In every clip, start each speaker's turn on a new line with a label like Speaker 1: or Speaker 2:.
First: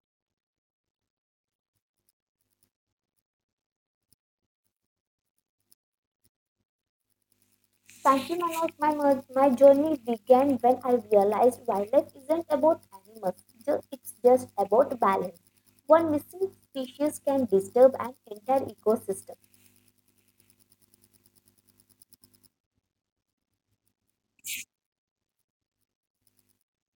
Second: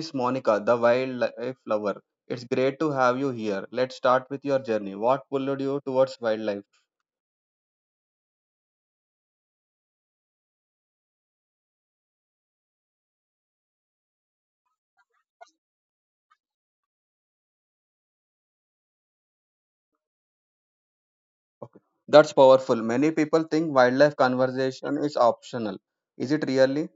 Speaker 1: is Monica, the wildlife lover. It's great to have you here. Let's start with your journey. What pulled you towards wildlife?
Speaker 2: Frankly, my, not- my, mer- my journey began when I realized wildlife isn't about animals, it's just about balance. One missing species can disturb an entire ecosystem.
Speaker 1: Okay. That's powerful. Many people think wildlife conversation is optional. Is it really?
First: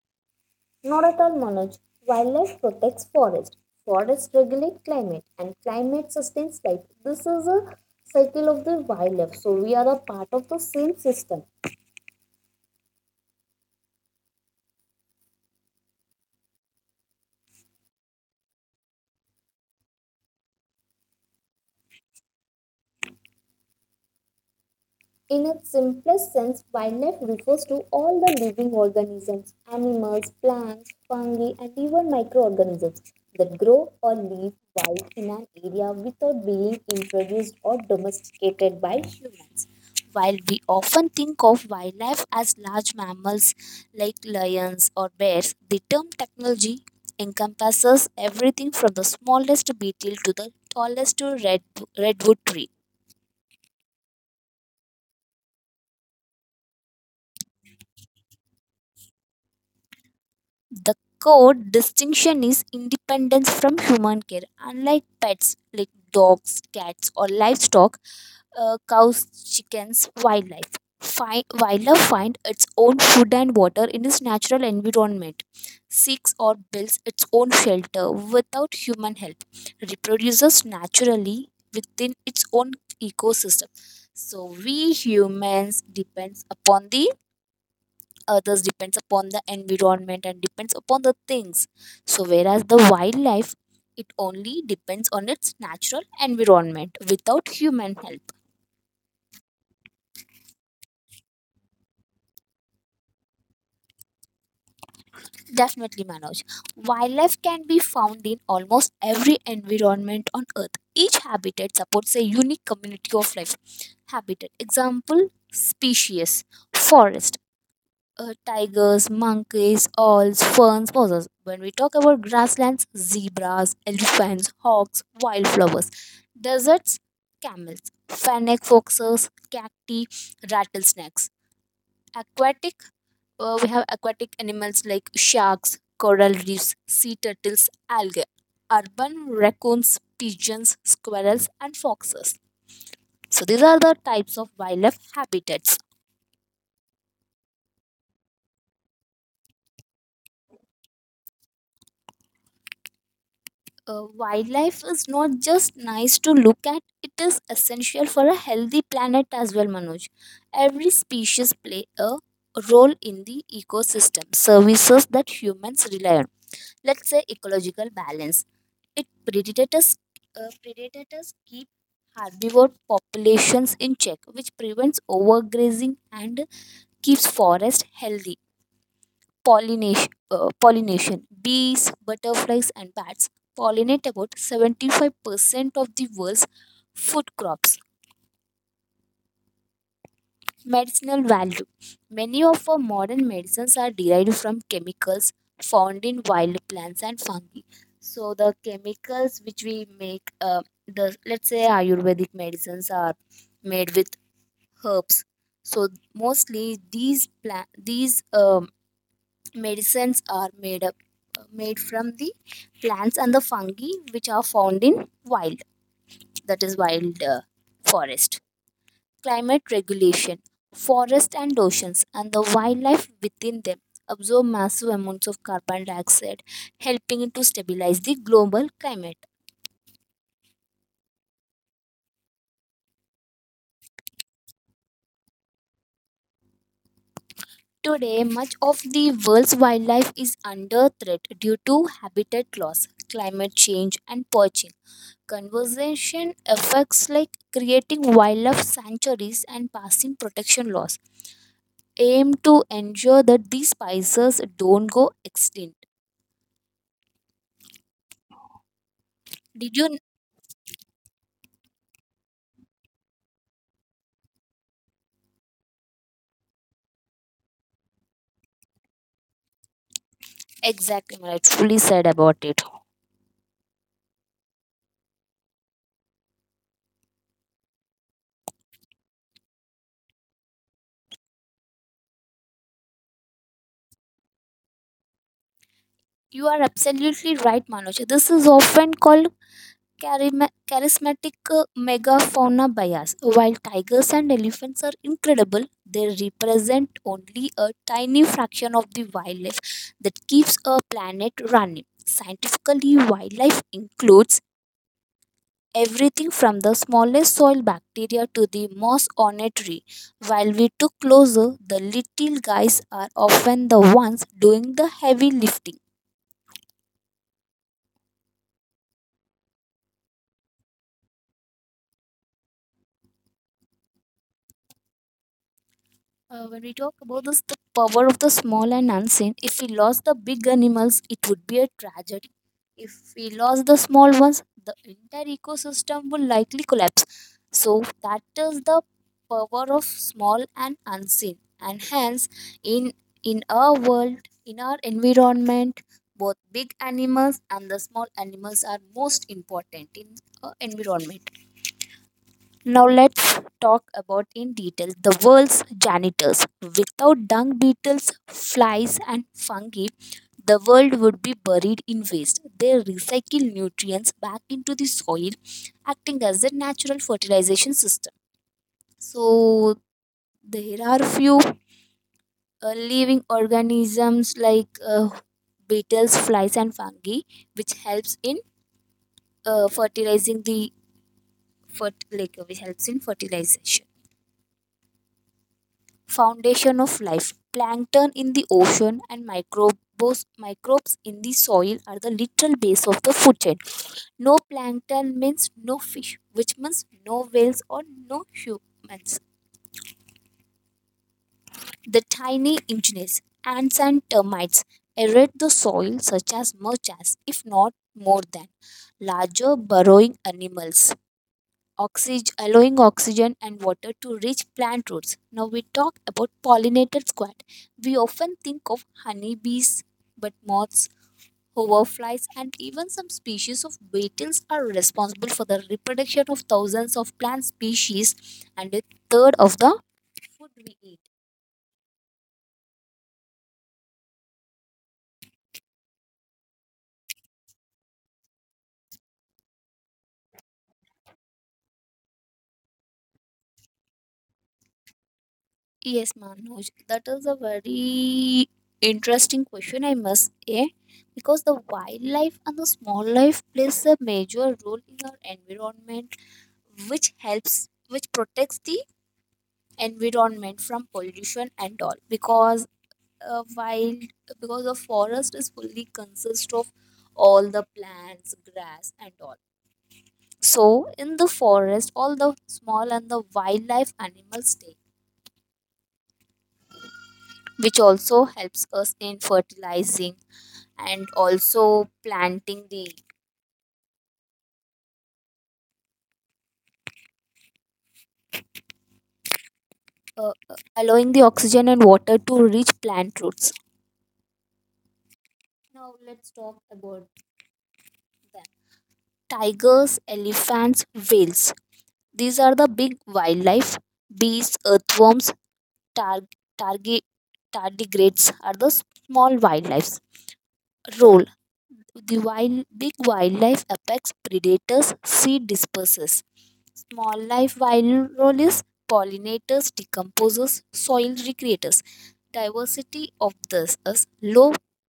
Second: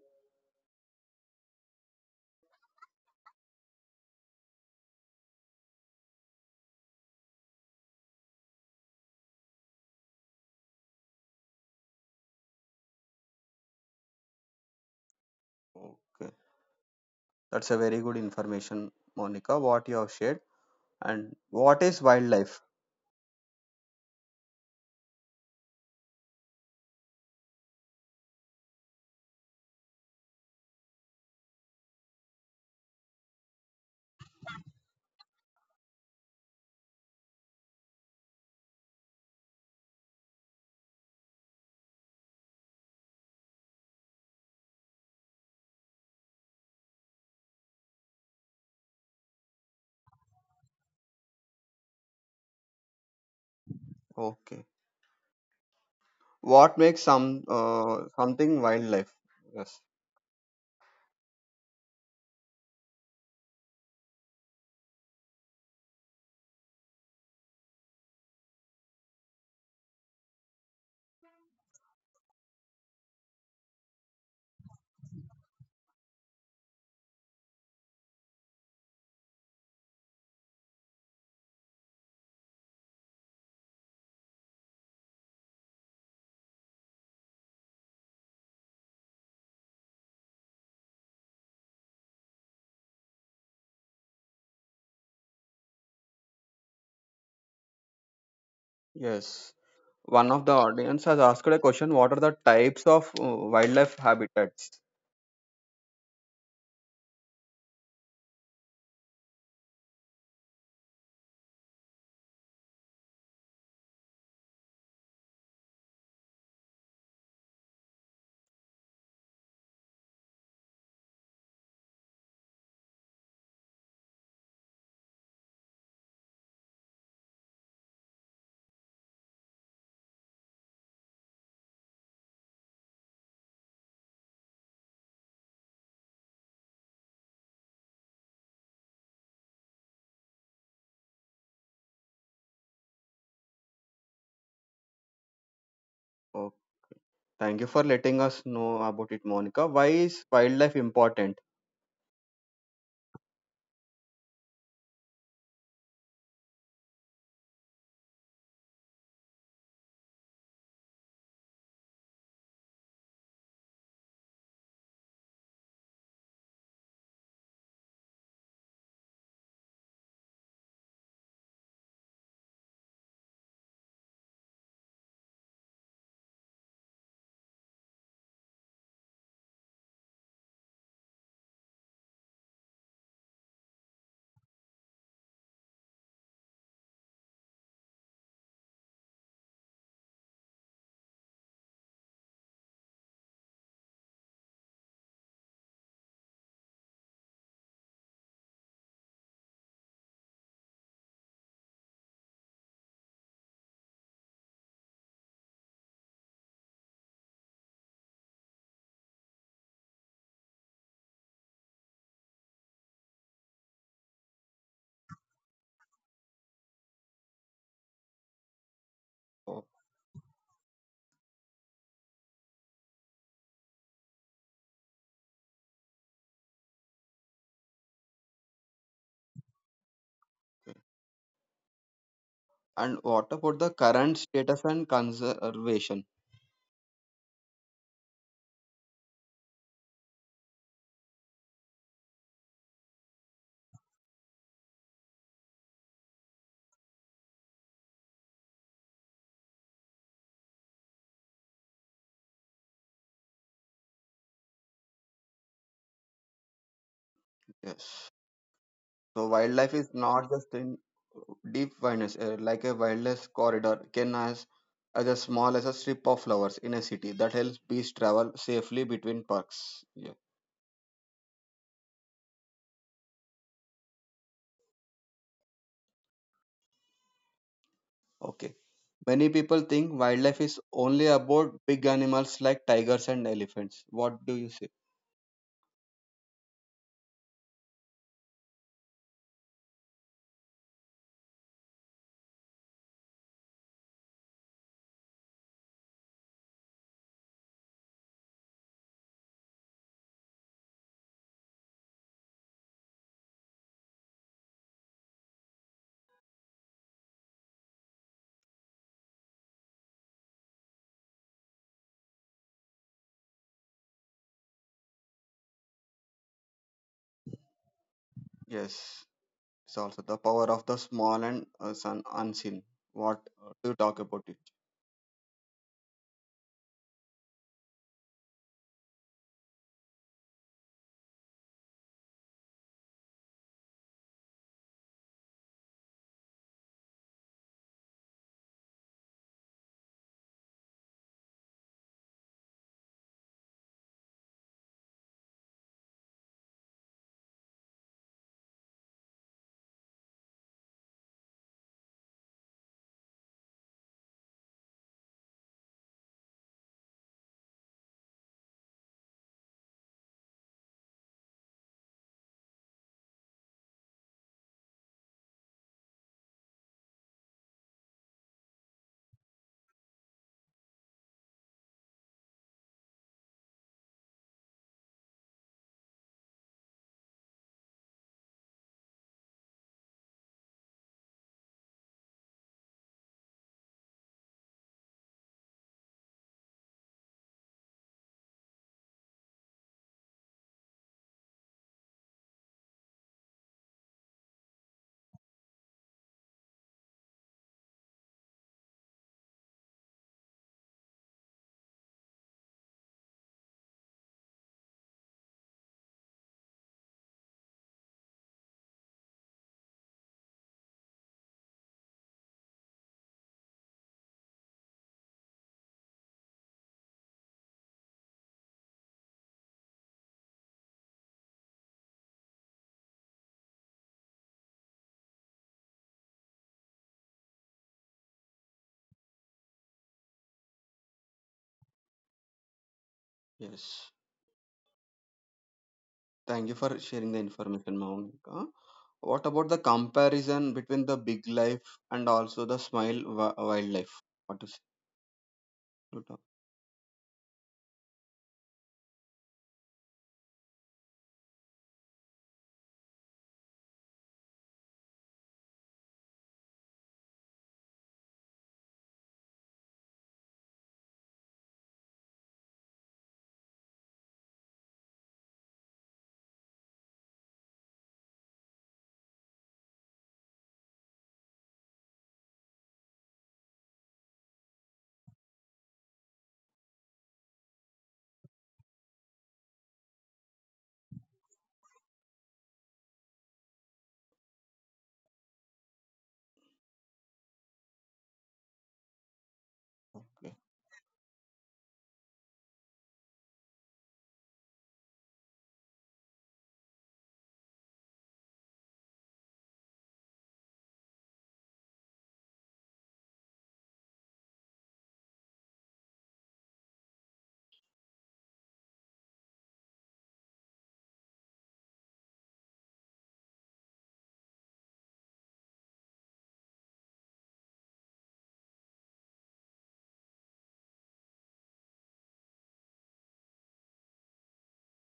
Speaker 2: Not at all, Manoj. Wildlife protects forests, regulate climate, and climate sustains life. This is a cycle of the wildlife, so we are a part of the same system.
Speaker 1: Okay. That's a very good information, Monica, what you have shared. And what is wildlife?
Speaker 2: In its simplest sense, wildlife refers to all the living organisms, animals, plants, fungi, and even microorganisms that grow or live wild in an area without being introduced or domesticated by humans. While we often think of wildlife as large mammals like lions or bears, the term technology encompasses everything from the smallest beetle to the tallest redwood tree.
Speaker 1: Okay. What makes something wildlife? Yes.
Speaker 2: The core distinction is independence from human care. Unlike pets like dogs, cats, or livestock, cows, chickens, wildlife find its own food and water in its natural environment, seeks or builds its own shelter without human help, reproduces naturally within its own ecosystem. So we humans depends upon the others, depends upon the environment, and depends upon the things, so whereas the wildlife, it only depends on its natural environment without human help.
Speaker 1: Yes. One of the audience has asked a question. What are the types of wildlife habitats?
Speaker 2: Definitely, Manoj, wildlife can be found in almost every environment on earth. Each habitat supports a unique community of life. Habitat, example, species. Forest, tigers, monkeys, owls, ferns, mosses. When we talk about grasslands, zebras, elephants, hawks, wildflowers, deserts, camels, fennec foxes, cacti, rattlesnakes. Aquatic, we have aquatic animals like sharks, coral reefs, sea turtles, algae, urban raccoons, pigeons, squirrels, and foxes. So these are the types of wildlife habitats.
Speaker 1: Oh, thank you for letting us know about it, Monica. Why is wildlife important?
Speaker 2: Wildlife is not just nice to look at, it is essential for a healthy planet as well, Manoj. Every species play a role in the ecosystem, services that humans rely on. Let's say ecological balance. It predators, Predators keep herbivore populations in check, which prevents overgrazing and keeps forest healthy. Pollination Bees, butterflies, and bats pollinate about 75% of the world's food crops. Medicinal value. Many of our modern medicines are derived from chemicals found in wild plants and fungi. So, the chemicals which we make, the, let's say, Ayurvedic medicines are made with herbs. So, mostly these medicines are made up, made from the plants and the fungi which are found in wild, that is wild, forest.
Speaker 1: Oh,
Speaker 2: Climate regulation. Forest and oceans and the wildlife within them absorb massive amounts of carbon dioxide, helping to stabilize the global climate.
Speaker 1: and what about the current status and conservation?
Speaker 2: Today, much of the world's wildlife is under threat due to habitat loss, climate change, and poaching. Conservation effects like creating wildlife sanctuaries and passing protection laws aim to ensure that these species don't go extinct.
Speaker 1: Yes. So wildlife
Speaker 2: Did
Speaker 1: is
Speaker 2: you
Speaker 1: not just in deep wilderness, like a wilderness corridor can as a small as a strip of flowers in a city that helps bees travel safely between parks. Yeah.
Speaker 2: Exactly rightfully said about it?
Speaker 1: Okay. Many people think wildlife is only about big animals like tigers and elephants. What do you say?
Speaker 2: You are absolutely right, Manoj. This is often called charismatic megafauna bias. While tigers and elephants are incredible, they represent only a tiny fraction of the wildlife that keeps a planet running. Scientifically, wildlife includes everything from the smallest soil bacteria to the most ornate tree. While we took closer, the little guys are often the ones doing the heavy lifting.
Speaker 1: Yes. It's also the power of the small and sun unseen. What do you talk about it?
Speaker 2: When we talk about this, the power of the small and unseen, if we lost the big animals, it would be a tragedy. If we lost the small ones, the entire ecosystem will likely collapse. So, that is the power of small and unseen. And hence, in, in our world, in our environment, both big animals and the small animals are most important in our environment. Now let's talk about in detail the world's janitors. Without dung beetles, flies, and fungi, the world would be buried in waste. They recycle nutrients back into the soil, acting as a natural fertilization system. So there are few living organisms like beetles, flies, and fungi which helps in fertilizing the like, which helps in fertilization. Foundation of life. Plankton in the ocean and microbes in the soil are the literal base of the food chain. No plankton means no fish, which means no whales or no humans. The tiny engineers, ants and termites, erode the soil such as much as, if not more than, larger burrowing animals. Allowing oxygen and water to reach plant roots. Now we talk about pollinator squad. We often think of honeybees, but moths, hoverflies, and even some species of beetles are responsible for the reproduction of thousands of plant species and a third of the food we eat.
Speaker 1: Yes. Thank you for sharing the information, Monica. What about the comparison between the big life and also the small wildlife? What is you
Speaker 2: Yes,
Speaker 1: talk?
Speaker 2: Manoj, that is a very interesting question, I must say, because the wildlife and the small life plays a major role in our environment, which helps, which protects the environment from pollution and all, because while because the forest is fully consist of all the plants, grass, and all. So in the forest, all the small and the wildlife animals stay, which also helps us in fertilizing and also planting the,
Speaker 1: Okay.
Speaker 2: allowing the oxygen and water to reach plant roots. Now let's talk about them, tigers, elephants, whales. These are the big wildlife. Bees, earthworms, tar- targi- tardigrades are the small wildlife. Role, big wildlife, apex predators, seed dispersers. Small life, virulence, pollinators, decomposers, soil recreators. Diversity of this is low,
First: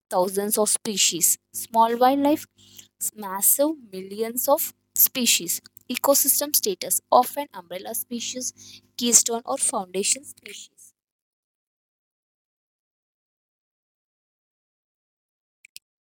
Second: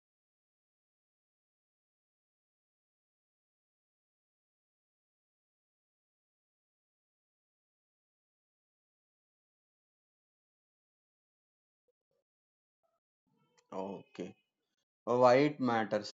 Speaker 2: thousands of species. Small wildlife, massive, millions of species. Ecosystem status, often umbrella species, keystone or foundation species.
Speaker 1: Okay. Why it matters?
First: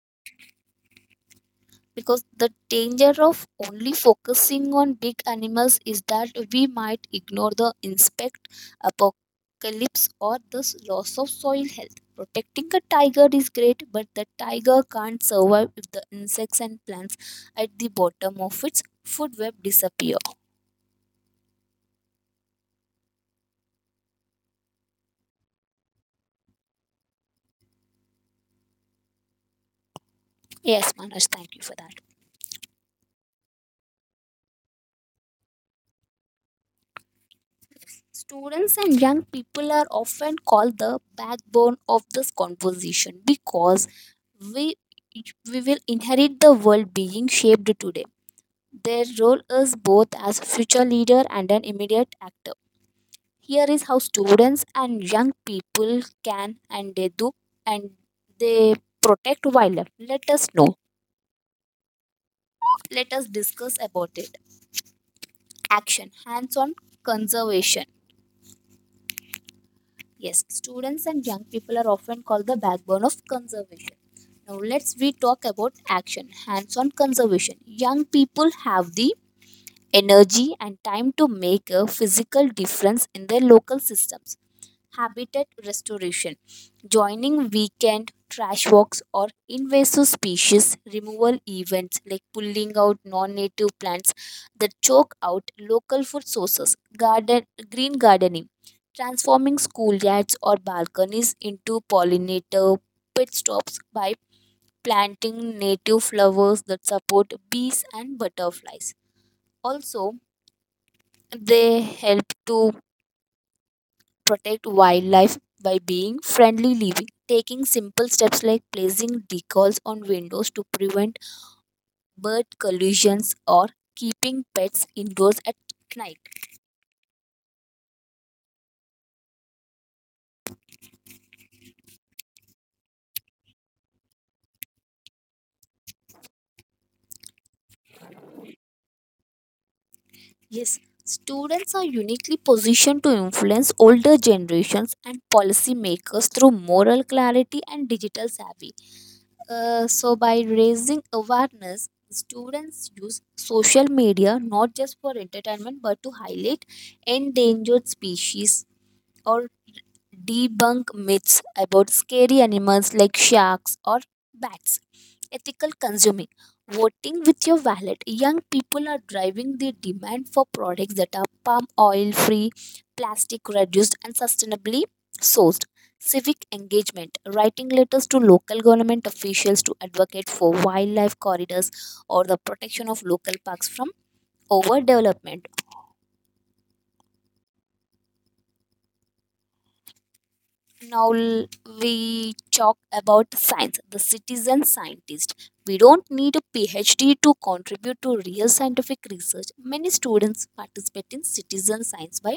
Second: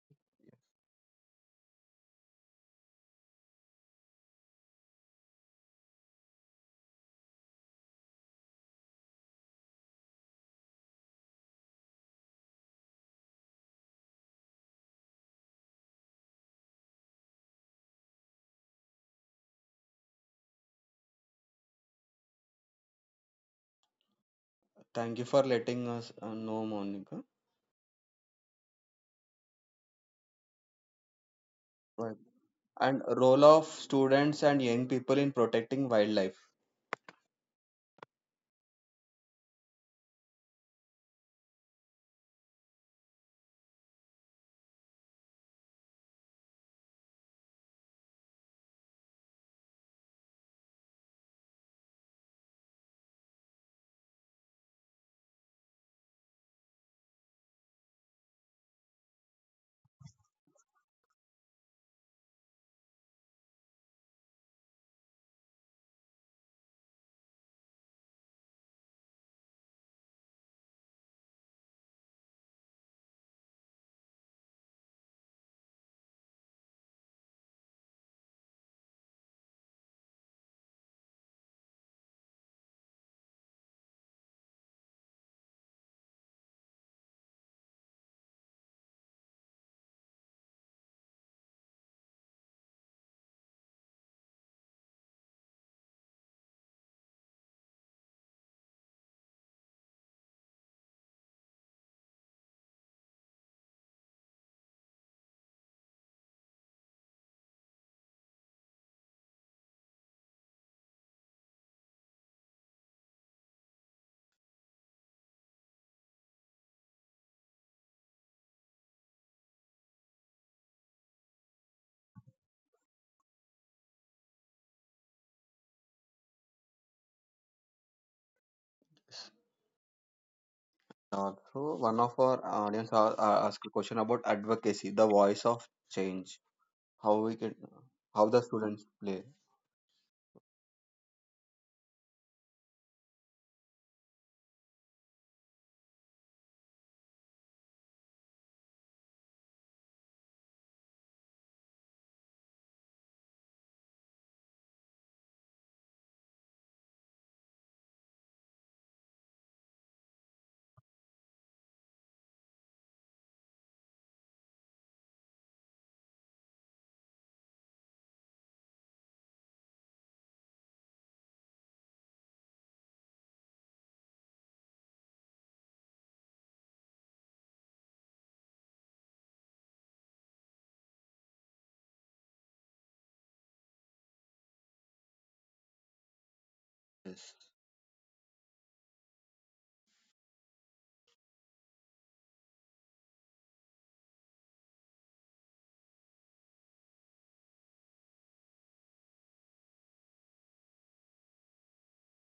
Speaker 2: Because the danger of only focusing on big animals is that we might ignore the insect apocalypse or the loss of soil health. Protecting a tiger is great, but the tiger can't survive if the insects and plants at the bottom of its food web disappear.
Speaker 1: Thank you for letting us know, Monica.
Speaker 2: Yes, Manoj, thank you for that.
Speaker 1: Why and role of students and young people in protecting wildlife.
Speaker 2: Students and young people are often called the backbone of this conversation because we, we will inherit the world being shaped today. Their role is both as future leader and an immediate actor. Here is how students and young people can, and they do, and they protect wildlife. Let us know. Let us discuss about it. Action, hands-on conservation. Yes, students and young people are often called the backbone of conservation. Now let's we talk about action, hands-on conservation. Young people have the energy and time to make a physical difference in their local systems. Habitat restoration, joining weekend trash walks or invasive species removal events like pulling out non-native plants that choke out local food sources. Garden Green gardening, transforming schoolyards or balconies into pollinator pit stops by planting native flowers that support bees and butterflies. Also, they help to protect wildlife by being friendly living, taking simple steps like placing decals on windows to prevent bird collisions or keeping pets indoors at night.
Speaker 1: So one of our audience asked a question about advocacy, the voice of change, how we can, how the students play.
Speaker 2: Yes, students are uniquely positioned to influence older generations and policymakers through moral clarity and digital savvy. So, by raising awareness, students use social media not just for entertainment but to highlight endangered species or debunk myths about scary animals like sharks or bats. Ethical consuming. Voting with your wallet. Young people are driving the demand for products that are palm oil free, plastic reduced, and sustainably sourced. Civic engagement. Writing letters to local government officials to advocate for wildlife corridors or the protection of local parks from overdevelopment.
Speaker 1: Yes.
Speaker 2: now l- we talk about science, the citizen scientist. We don't need a PhD to contribute to real scientific research. Many students participate in citizen science by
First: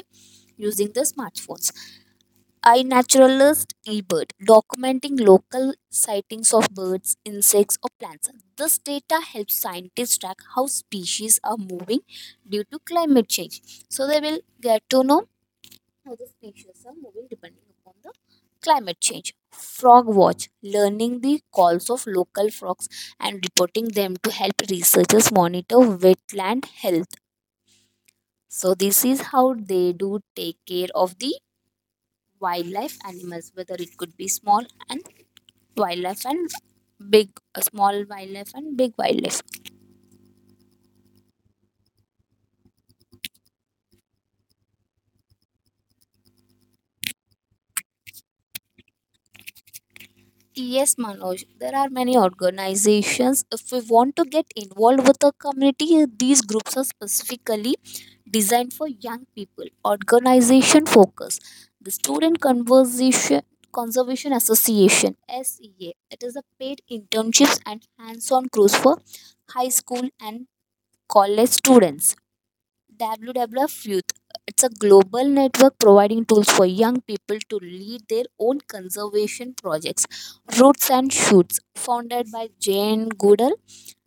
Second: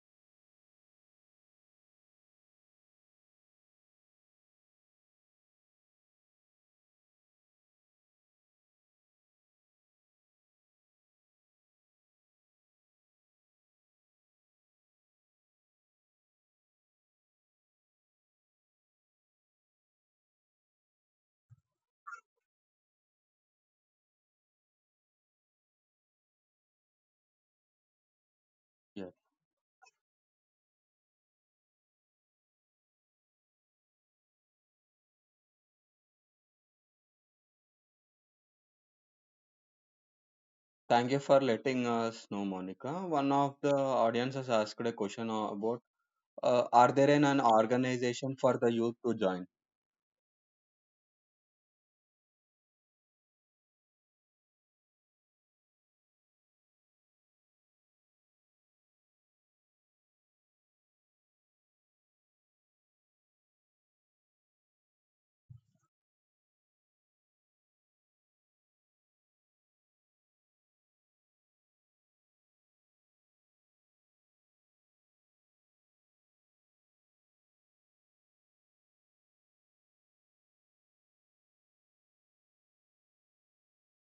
Speaker 2: using their smartphones. iNaturalist, eBird, documenting local sightings of birds, insects, or plants. This data helps scientists track how species are moving due to climate change. So they will get to know other species are moving depending upon the climate change. Frog watch, learning the calls of local frogs and reporting them to help researchers monitor wetland health. So this
Speaker 1: Yeah.
Speaker 2: is how they do take care of the wildlife animals, whether it could be small and wildlife and big, small wildlife and big wildlife.
Speaker 1: Thank you for letting us know, Monica. One of the audience has asked a question about are there an organization for the youth to join?
Speaker 2: Yes, Manoj, there are many organizations. If we want to get involved with the community, these groups are specifically designed for young people. Organization focus. The Student Conversation Conservation Association, SEA. It is a paid internships and hands-on course for high school and college students. WWF Youth. It's a global network providing tools for young people to lead their own conservation projects. Roots and Shoots, founded by Jane Goodall,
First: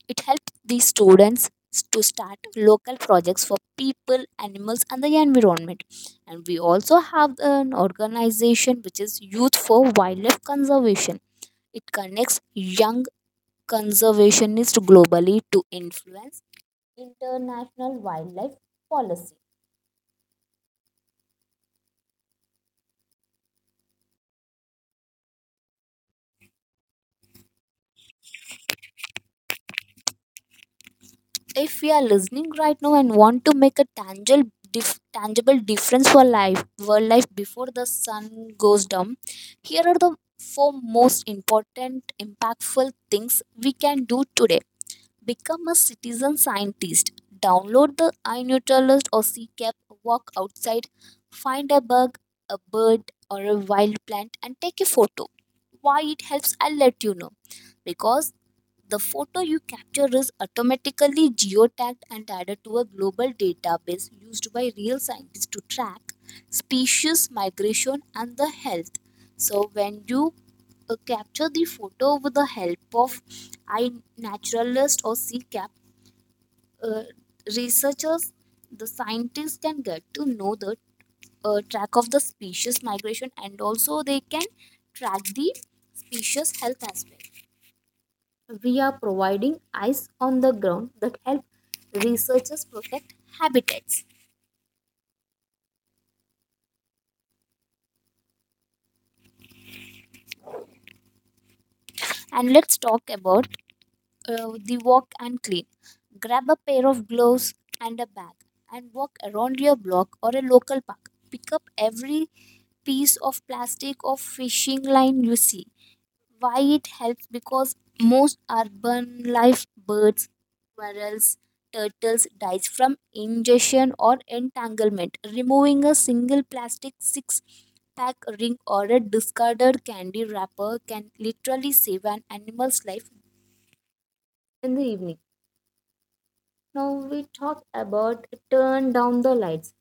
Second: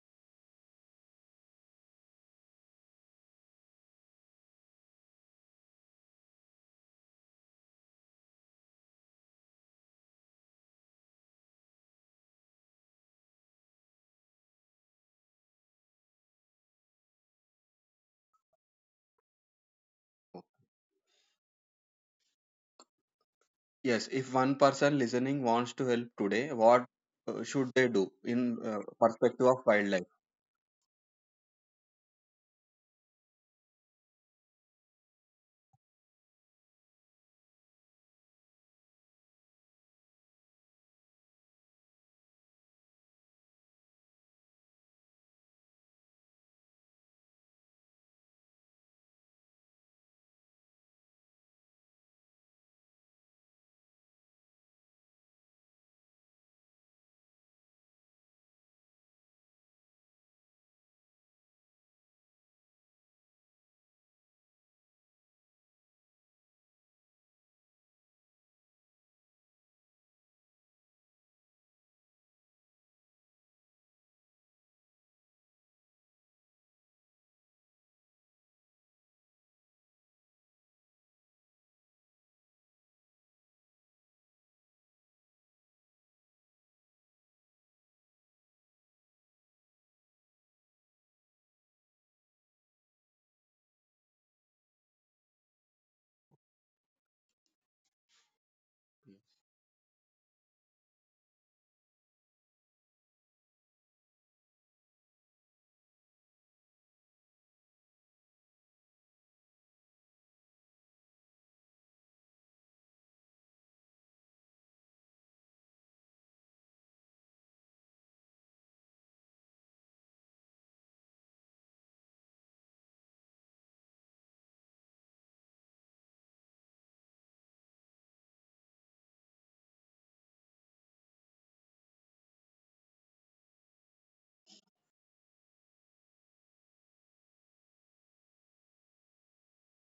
Speaker 2: it helps these students to start local projects for people, animals, and the environment. And we also have an organization which is Youth for Wildlife Conservation. It connects young conservationists globally to influence international wildlife policy.
Speaker 1: Yes, if one person listening wants to help today, what should they do in uh, perspective of wildlife?
Speaker 2: If we are listening right now and want to make a tangible tangible difference for life world life before the sun goes down, here are the four most important impactful things we can do today. Become a citizen scientist. Download the iNutrialist or ccap. Walk outside, find a bug, a bird or a wild plant and take a photo. Why it helps, I'll let you know, because the photo you capture is automatically geotagged and added to a global database used by real scientists to track species migration and the health. So when you capture the photo with the help of iNaturalist or CCAP, uh, researchers, the scientists can get to know the track of the species migration, and also they can track the species health as well. We are providing eyes on the ground that help researchers protect habitats. And let's talk about the walk and clean. Grab a pair of gloves and a bag and walk around your block or a local park. Pick up every piece of plastic or fishing line you see. Why it helps, because most urban life, birds, squirrels, turtles dies from ingestion or entanglement. Removing a single plastic six pack ring or a discarded candy wrapper can literally save an animal's life. In the evening, now we talk about turn down the lights.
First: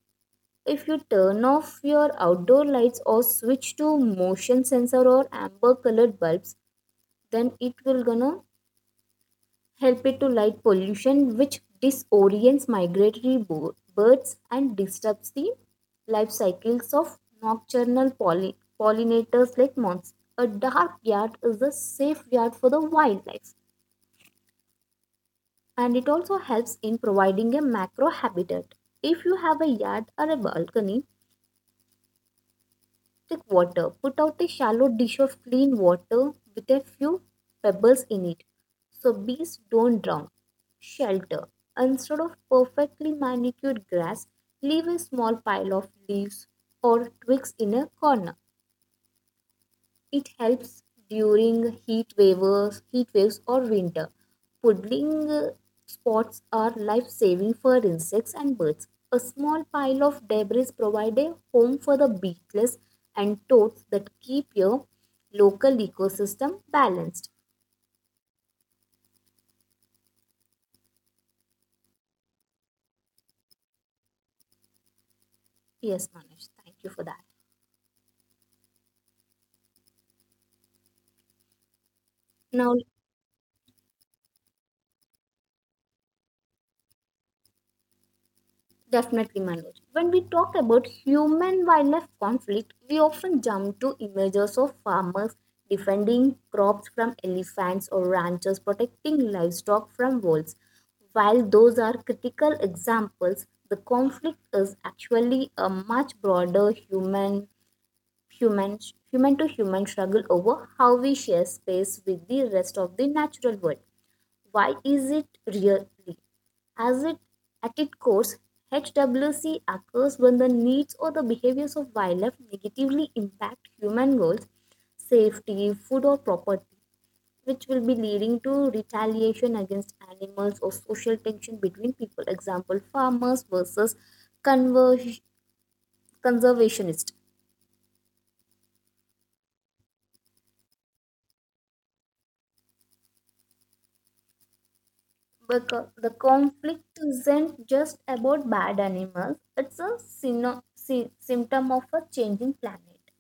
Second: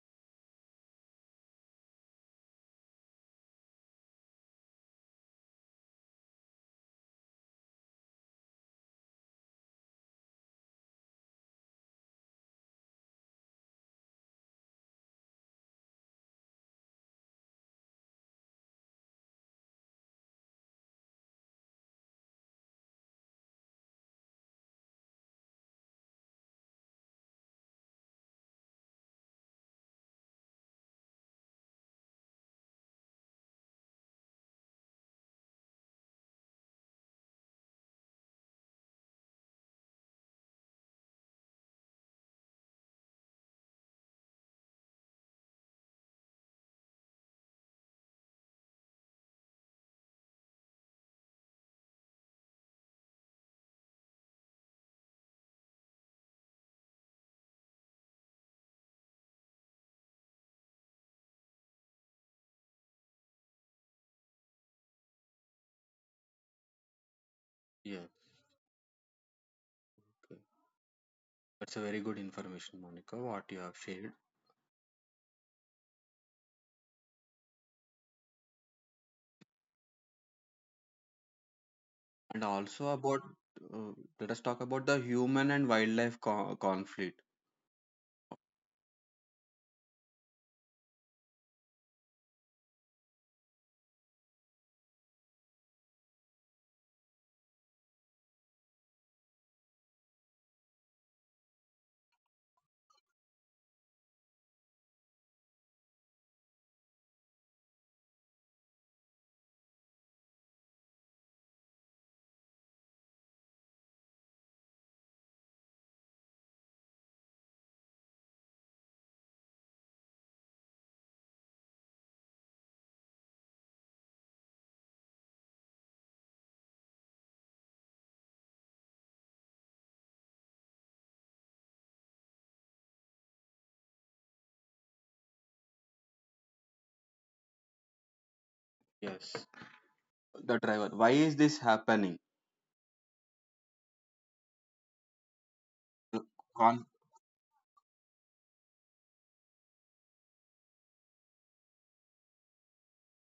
Speaker 2: If you turn off your outdoor lights or switch to motion sensor or amber colored bulbs, then it will gonna help it to light pollution, which disorients migratory birds and disturbs the life cycles of nocturnal pollinators like moths. A dark yard is a safe yard for the wildlife, and it also helps in providing a macro habitat. If you have a yard or a balcony, take water. Put out a shallow dish of clean water with a few pebbles in it so bees don't drown. Shelter. Instead of perfectly manicured grass, leave a small pile of leaves or twigs in a corner. It helps during heat waves or winter. Puddling spots are life-saving for insects and birds. A small pile of debris provide a home for the beetles and toads that keep your local ecosystem balanced.
Speaker 1: Yeah. That's a very good information, Monica, what you have shared.
Speaker 2: Yes, Manoj, thank you for that.
Speaker 1: And
Speaker 2: Now,
Speaker 1: also about, uh, let us talk about the human and wildlife conflict.
Speaker 2: definitely, Manoj. When we talk about human wildlife conflict, we often jump to images of farmers defending crops from elephants or ranchers protecting livestock from wolves. While those are critical examples, the conflict is actually a much broader human human to human struggle over how we share space with the rest of the natural world. Why is it really? As it at its core, HWC occurs when the needs or the behaviors of wildlife negatively impact human goals, safety, food or property, which will be leading to retaliation against animals or social tension between people. Example, farmers versus conver- conservationists.
Speaker 1: Yes, the driver. Why is this happening?
Speaker 2: But the
Speaker 1: The Con-
Speaker 2: conflict isn't just about bad animals, it's a symptom of a changing planet.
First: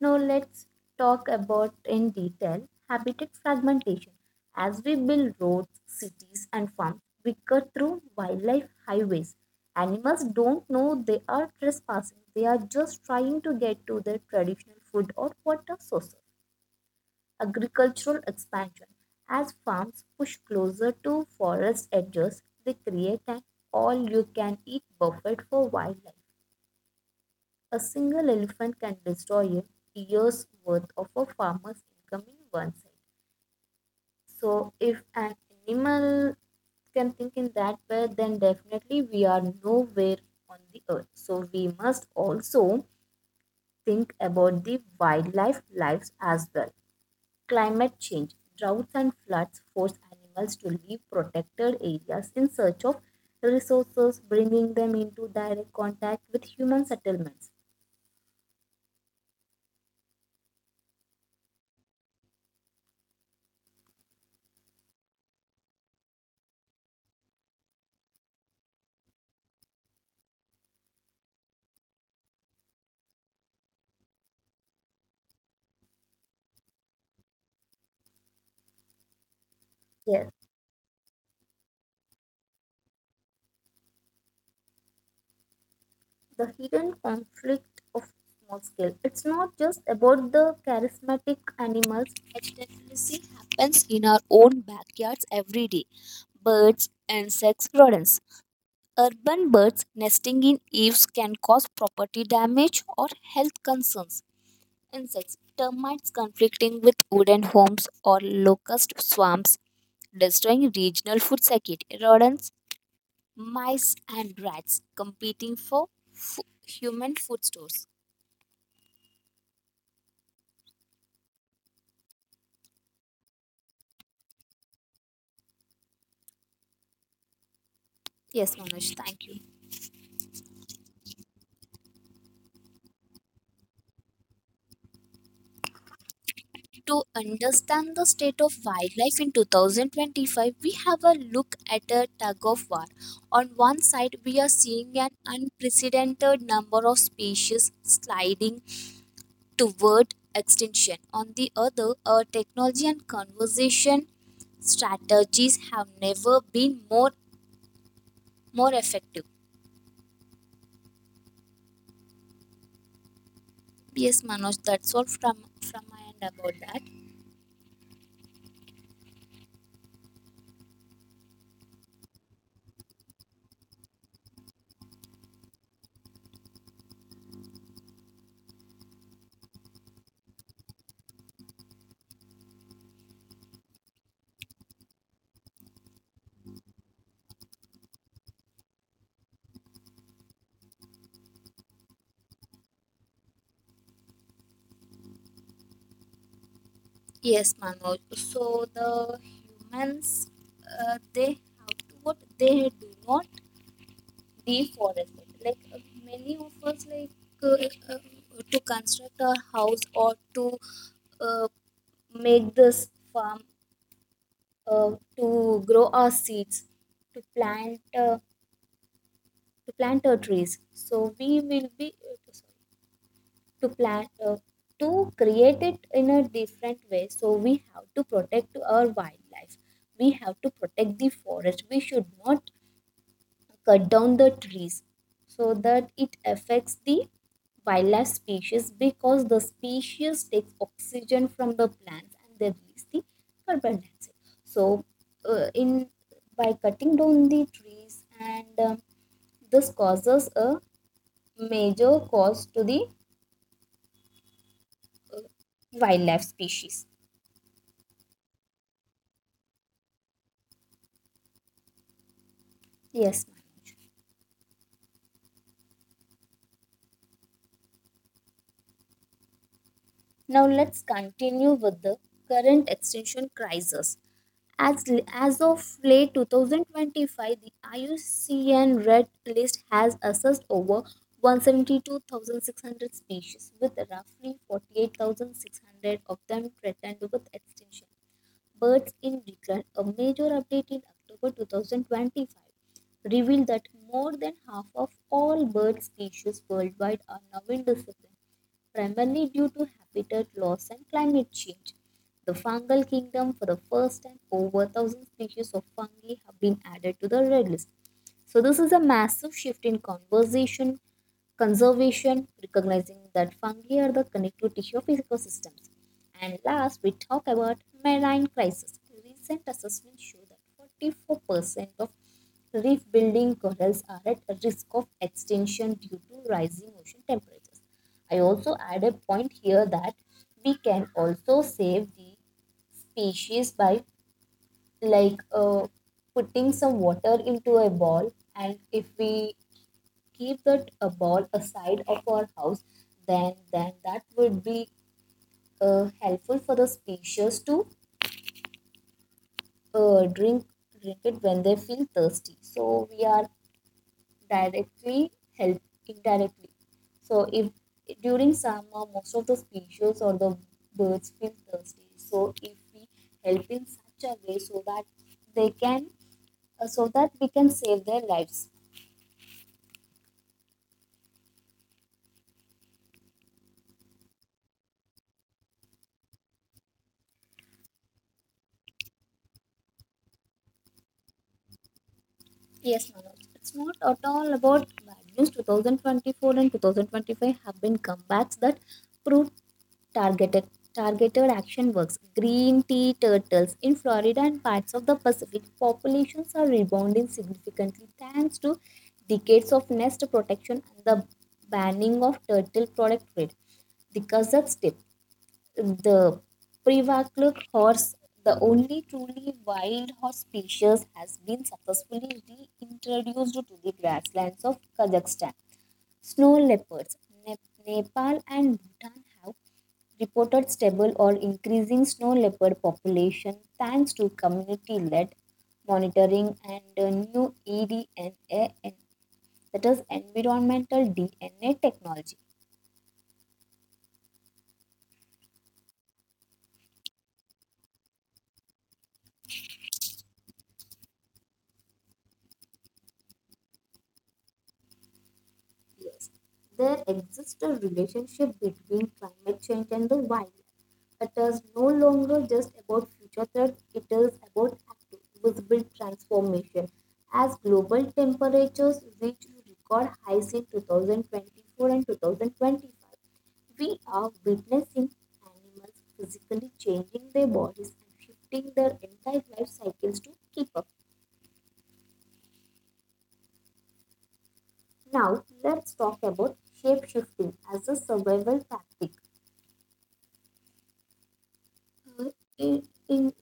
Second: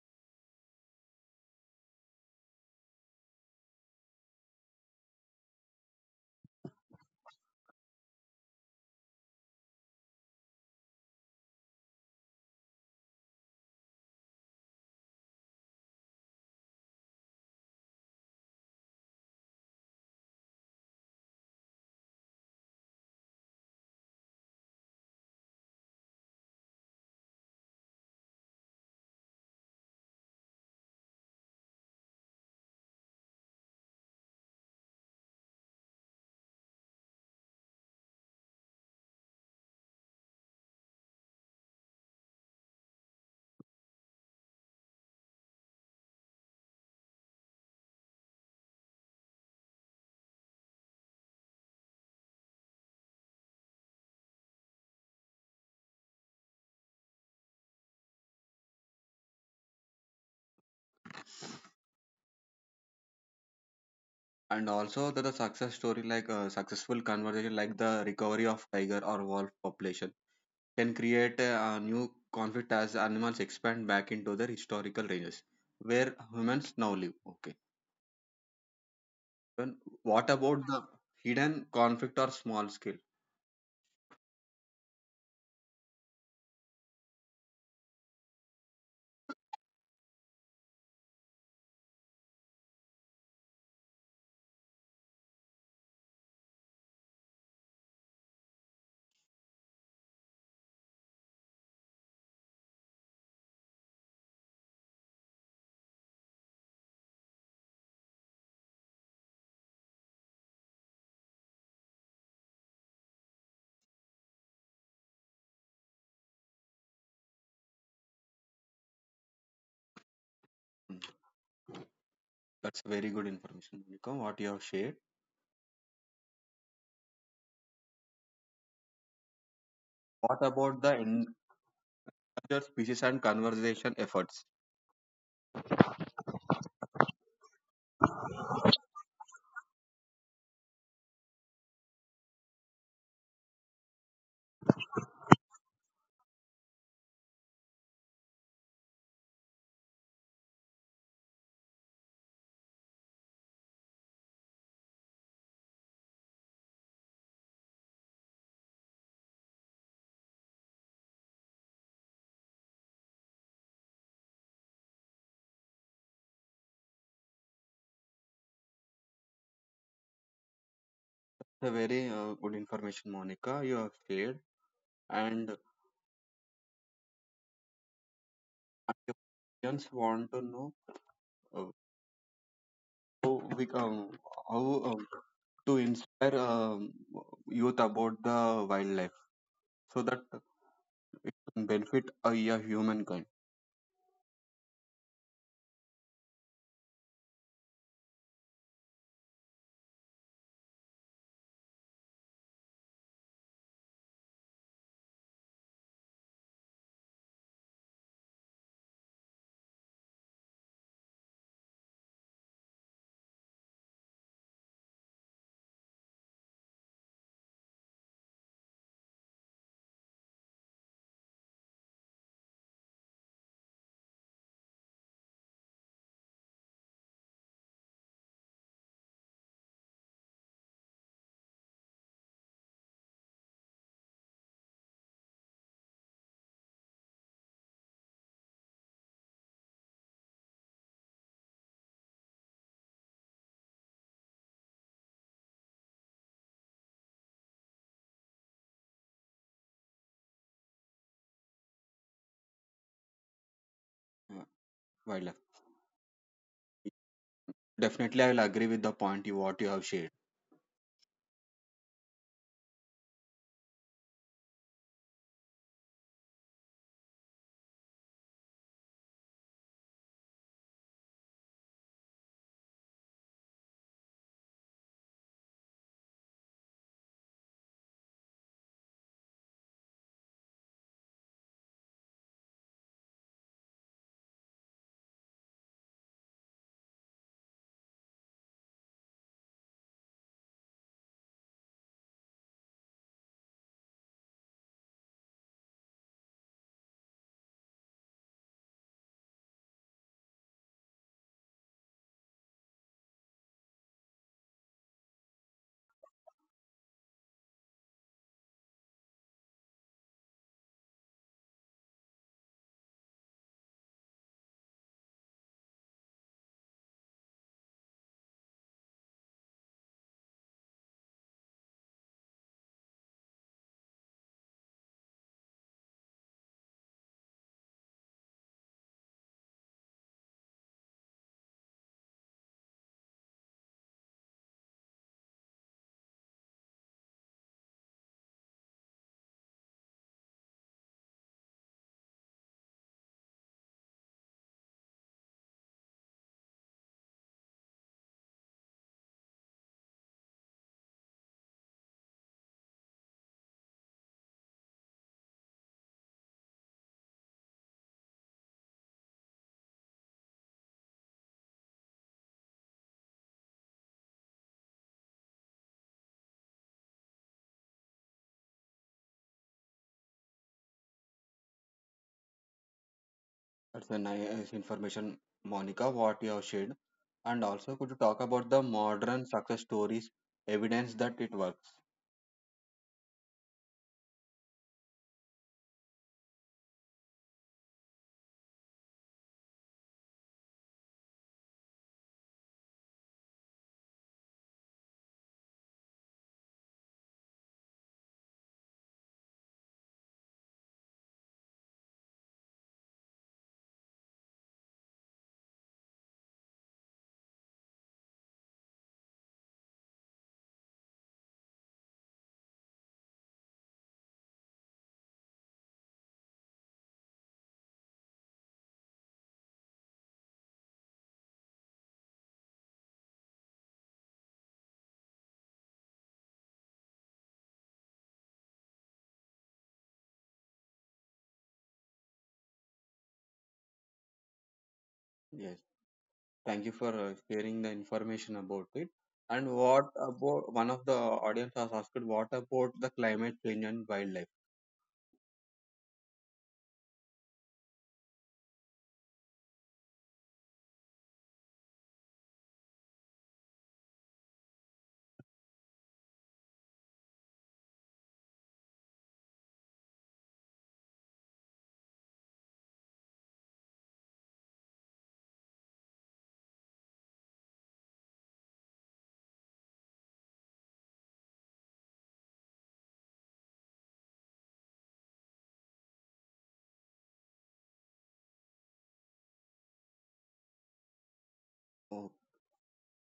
Speaker 2: Now let's talk about in detail habitat fragmentation. As we build roads, cities and farms, we cut through wildlife highways. Animals don't know they are trespassing. They are just trying to get to their traditional food or water sources. Agricultural expansion. As farms push closer to forest edges, they create an all you can eat buffet for wildlife. A single elephant can destroy a year's worth of a farmer's income in one side. So, if an animal can think in that way, then definitely we are nowhere on the earth. So, we must also think about the wildlife lives as well. Climate change, droughts, and floods force animals to leave protected areas in search of resources, bringing them into direct contact with human settlements.
Speaker 1: and also the success story, like a successful conversation, like the recovery of tiger or wolf population, can create a new conflict as animals expand back into their historical ranges, where humans now live. Okay. Then
Speaker 2: Yes,
Speaker 1: what about the hidden conflict or small scale?
Speaker 2: the hidden conflict of small scale. It's not just about the charismatic animals. Extinction happens in our own backyards every day. Birds, insects, rodents. Urban birds nesting in eaves can cause property damage or health concerns. Insects, termites conflicting with wooden homes or locust swarms, destroying regional food security. Rodents, mice and rats competing for human food stores.
Speaker 1: Hmm. That's very good information, Monica, what you have shared.
Speaker 2: Yes, Manoj, thank you.
Speaker 1: What about the endangered species and conservation efforts?
Speaker 2: To understand the state of wildlife in 2025, we have a look at a tug of war. On one side, we are seeing an unprecedented number of species sliding toward extinction. On the other, our technology and conservation strategies have never been more effective. Yes, Manoj, that's all from my end about that.
Speaker 1: The very good information, Monica, you have shared. And our audience want to know uh, how, how to inspire youth about the wildlife so that it can benefit a humankind.
Speaker 2: Yes, Manoj. So the humans, they have to what they do not deforest it. Like many of us, like uh, uh, to construct a house or to uh, make this farm, uh, to grow our seeds, to plant uh, to plant our trees. So we will be. Sorry. To plan to create it in a different way, so we have to protect our wildlife. We have to protect the forest. We should not cut down the trees so that it affects the wildlife species, because the species takes oxygen from the plants and they release the carbon dioxide. So in by cutting down the trees and this causes a major cause to the
Speaker 1: uh,
Speaker 2: uh,
Speaker 1: wildlife.
Speaker 2: wildlife species.
Speaker 1: Definitely, I will agree with the point you what you have shared.
Speaker 2: Yes, Manoj. Now let's continue with the current extinction crisis. As, as of late 2025, the IUCN Red List has assessed over 172,600 species, with roughly 48,600 of them threatened with extinction. Birds in Decline, a major update in October 2025, revealed that more than half of all bird species worldwide are now in discipline, primarily due to habitat loss and climate change. The fungal kingdom, for the first time, over 1,000 species of fungi have been added to the red list. So, this is a massive shift in conversation conservation, recognizing that fungi are the connective tissue of ecosystems. And last, we talk about marine crisis. Recent assessments show that 44% of reef building corals are at risk of extinction due to rising ocean temperatures. I also add a point here that we can also save the species by like putting some water into a ball, and if we keep that ball aside of our house, then that would be helpful for the species to uh, drink drink it when they feel thirsty. So we are directly help indirectly, so if during summer most of the species or the birds feel thirsty, so if we help in such a way so that they can so that we can save their lives.
Speaker 1: That's a nice information, Monica, what you have shared. And also, could you talk about the modern success stories, evidence that it works?
Speaker 2: Yes, Manoj. It's not at all about bad news. 2024 and 2025 have been comebacks that prove targeted targeted action works. Green tea turtles in Florida and parts of the Pacific populations are rebounding significantly thanks to decades of nest protection and the banning of turtle product trade. The Kazakh step. The Privakluk horse, the only truly wild horse species, has been successfully reintroduced to the grasslands of Kazakhstan. Snow leopards, Nep- Nepal, and Bhutan have reported stable or increasing snow leopard population thanks to community-led monitoring and new EDNA, and that is environmental DNA technology.
Speaker 1: Yes, thank you for sharing the information about it. And what about one of the audience has asked, what about the climate change and wildlife?
Speaker 2: Yes, there exists a relationship between climate change and the wild. It is no longer just about future threats, it is about active, visible transformation. As global temperatures reached record highs in 2024 and 2025, we are witnessing animals physically changing their bodies and shifting their entire life cycles to keep up. Now, let's talk about shape shifting as a survival tactic.
Speaker 1: Oh,
Speaker 2: In, in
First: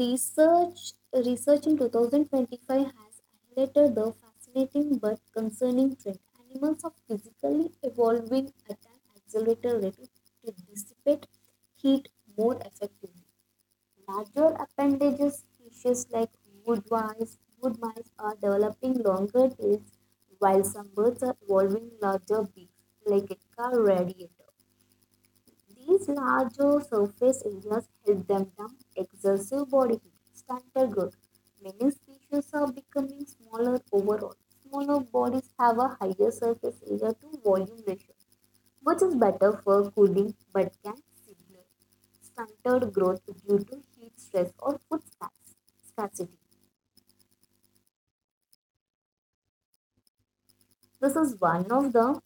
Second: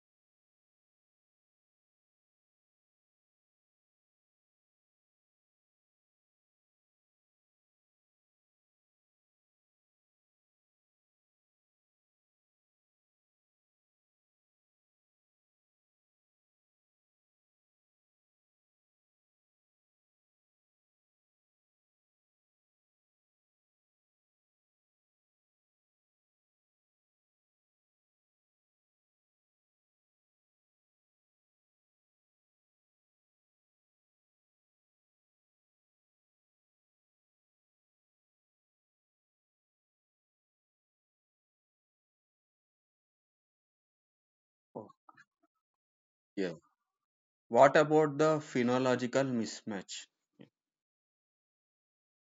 Speaker 2: research, in 2025 has highlighted the fascinating but concerning trend. Animals are physically evolving at an accelerated rate to dissipate heat more effectively. Larger appendages, species like wood mice are developing longer tails, while some birds are evolving larger beaks, like a car radiator. These larger surface areas help them dump excessive body heat, stunted growth. Many species are becoming smaller overall. Smaller bodies have a higher surface area to volume ratio, which is better for cooling but can signal stunted growth due to heat stress or
Speaker 1: oh,
Speaker 2: food scarcity.
Speaker 1: yeah. What about the phenological mismatch?
Speaker 2: This is one of the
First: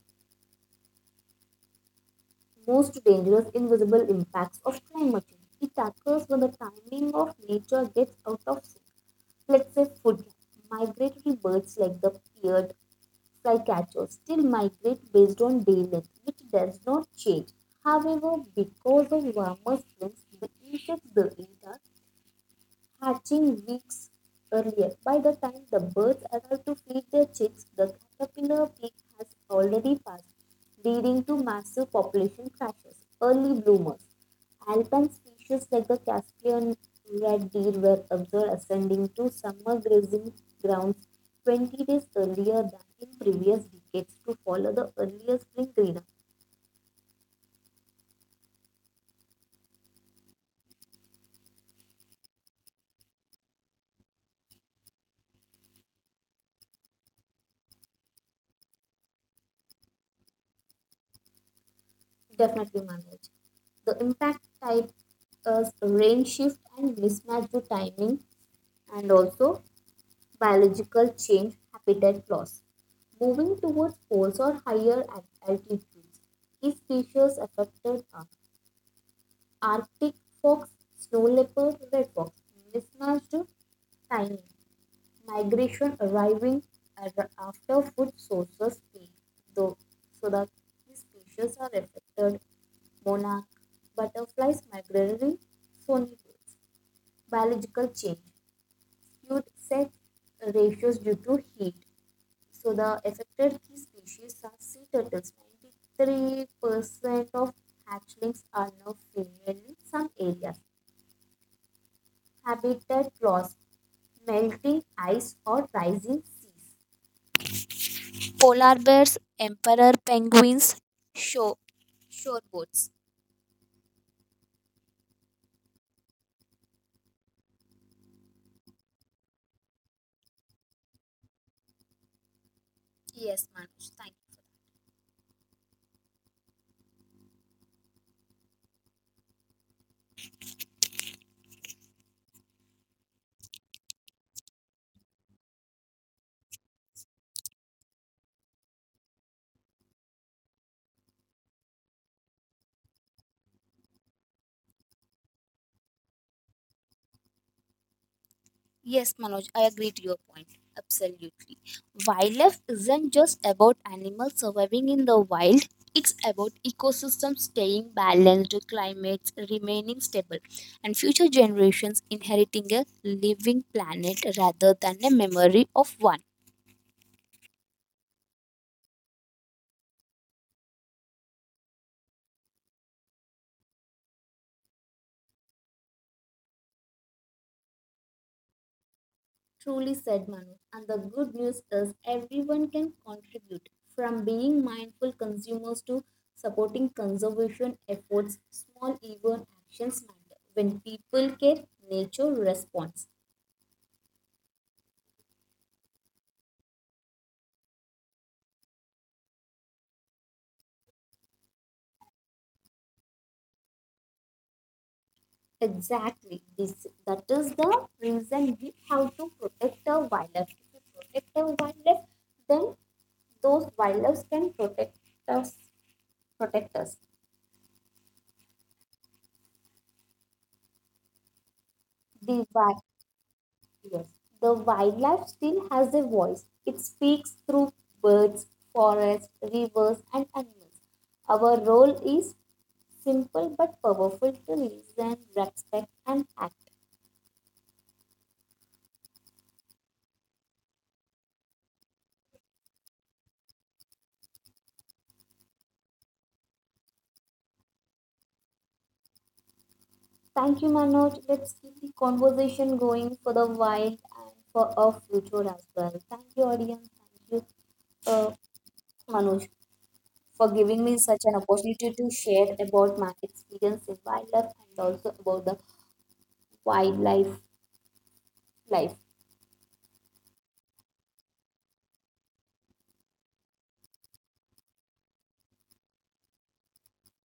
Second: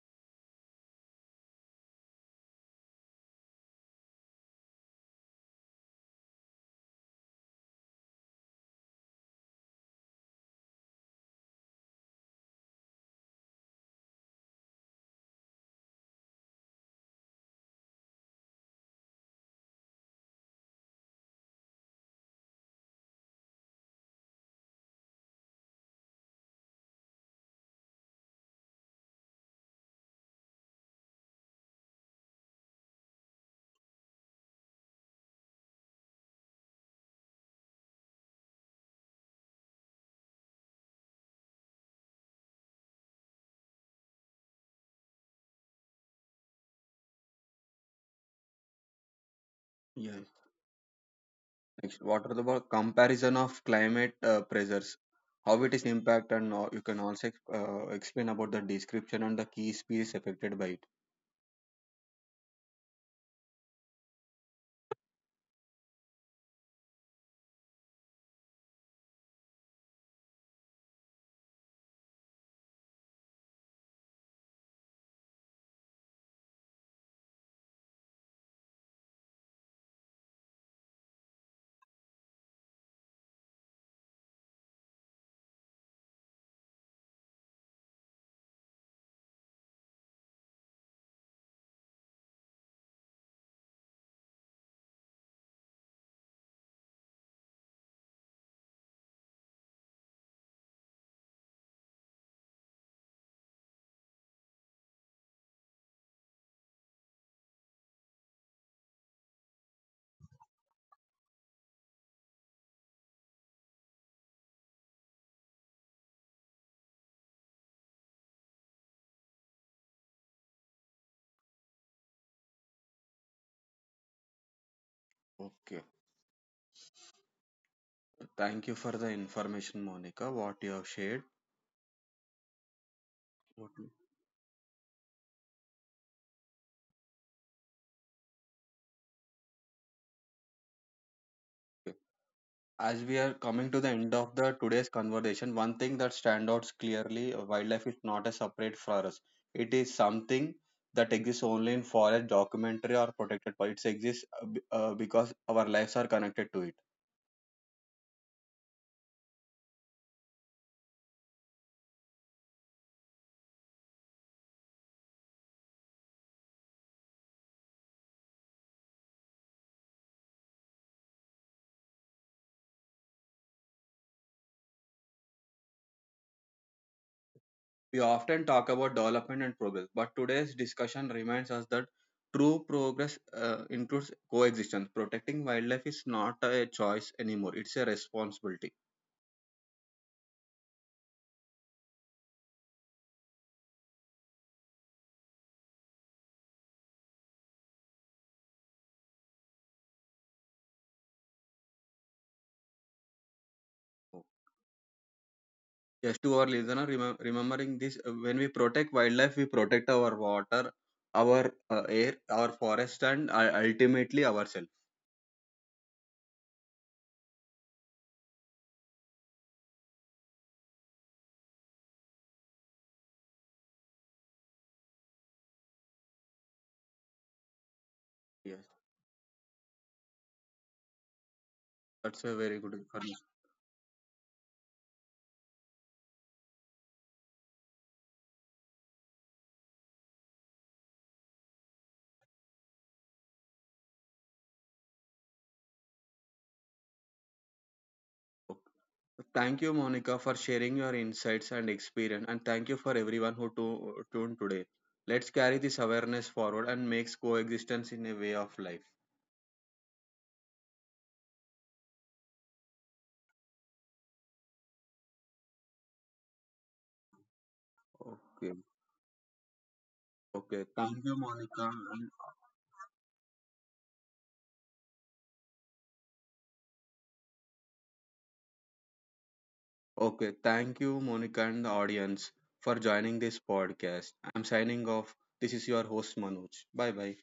Speaker 2: most dangerous invisible impacts of climate change. It occurs when the timing of nature gets out of sync. Let's say food. Migratory birds like the paired flycatcher still migrate based on day length, which does not change. However, because of warmer springs, the insects they eat are hatching weeks earlier. By the time the birds arrive to feed their chicks, the caterpillar peak has already passed, leading to massive population crashes. Early bloomers. Alpine species like the Caspian red deer were observed ascending to summer grazing grounds 20 days earlier than in previous decades to follow the earlier spring greenup.
Speaker 1: Yes. Next, what are the comparison of climate pressures? How it is impact and you can also explain about the description and the key species affected by it.
Speaker 2: Definitely managed. The impact type is rain shift and mismatch to timing, and also biological change, habitat loss. Moving towards poles or higher altitudes, these species affected are Arctic fox, snow leopard, red fox, mismatched timing, migration arriving after food sources fail, though, so that these species are affected monarch butterflies, migratory songbirds, biological change due to set ratios due to heat. So the affected key species are sea turtles. 93% of hatchlings are now female in some areas. Habitat loss, melting ice or rising seas. Polar bears, emperor penguins, show, shorebirds.
Speaker 1: Okay. Thank you for the information, Monica, what you have shared.
Speaker 2: Yes,
Speaker 1: What
Speaker 2: Manoj.
Speaker 1: you-
Speaker 2: Thank you.
Speaker 1: okay. As we are coming to the end of the today's conversation, one thing that stands out clearly: wildlife is not a separate for us. It is something that exists only in forest documentary or protected. But it exists because our lives are connected to it.
Speaker 2: Yes, Manoj, I agree to your point. Absolutely. Wildlife isn't just about animals surviving in the wild, it's about ecosystems staying balanced, climates remaining stable, and future generations inheriting a living planet rather than a memory of one.
Speaker 1: We often talk about development and progress, but today's discussion reminds us that true progress includes coexistence. Protecting wildlife is not a choice anymore, it's a responsibility.
Speaker 2: Truly said, Manu. And the good news is everyone can contribute from being mindful consumers to supporting conservation efforts. Small even actions matter. When people care, nature responds.
Speaker 1: Just to our listener, remembering this, when we protect wildlife, we protect our water, our air, our forest, and ultimately ourselves.
Speaker 2: Exactly. This that is the reason we have to protect our wildlife. If we protect our wildlife, then those wildlife can protect us protect us.
Speaker 1: Yes, that's a
Speaker 2: The
Speaker 1: very good information.
Speaker 2: Yes. The wildlife still has a voice. It speaks through birds, forests, rivers, and animals. Our role is simple but powerful to listen, respect, and act.
Speaker 1: Okay. Thank you, Monica, for sharing your insights and experience, and thank you for everyone who tuned today. Let's carry this awareness forward and makes coexistence in a way of life.
Speaker 2: Thank you, Manoj. Let's keep the conversation going for the wild and for our future as well. Thank you, audience. Thank you, uh,
Speaker 1: Okay,
Speaker 2: Manoj, for
Speaker 1: okay.
Speaker 2: giving me
Speaker 1: Thank you,
Speaker 2: such an
Speaker 1: Monica.
Speaker 2: opportunity to share about my experience in wildlife and also about the wildlife life.
Speaker 1: Okay, thank you, Monica, and the audience for joining this podcast. I'm signing off. This is your host, Manoj. Bye bye.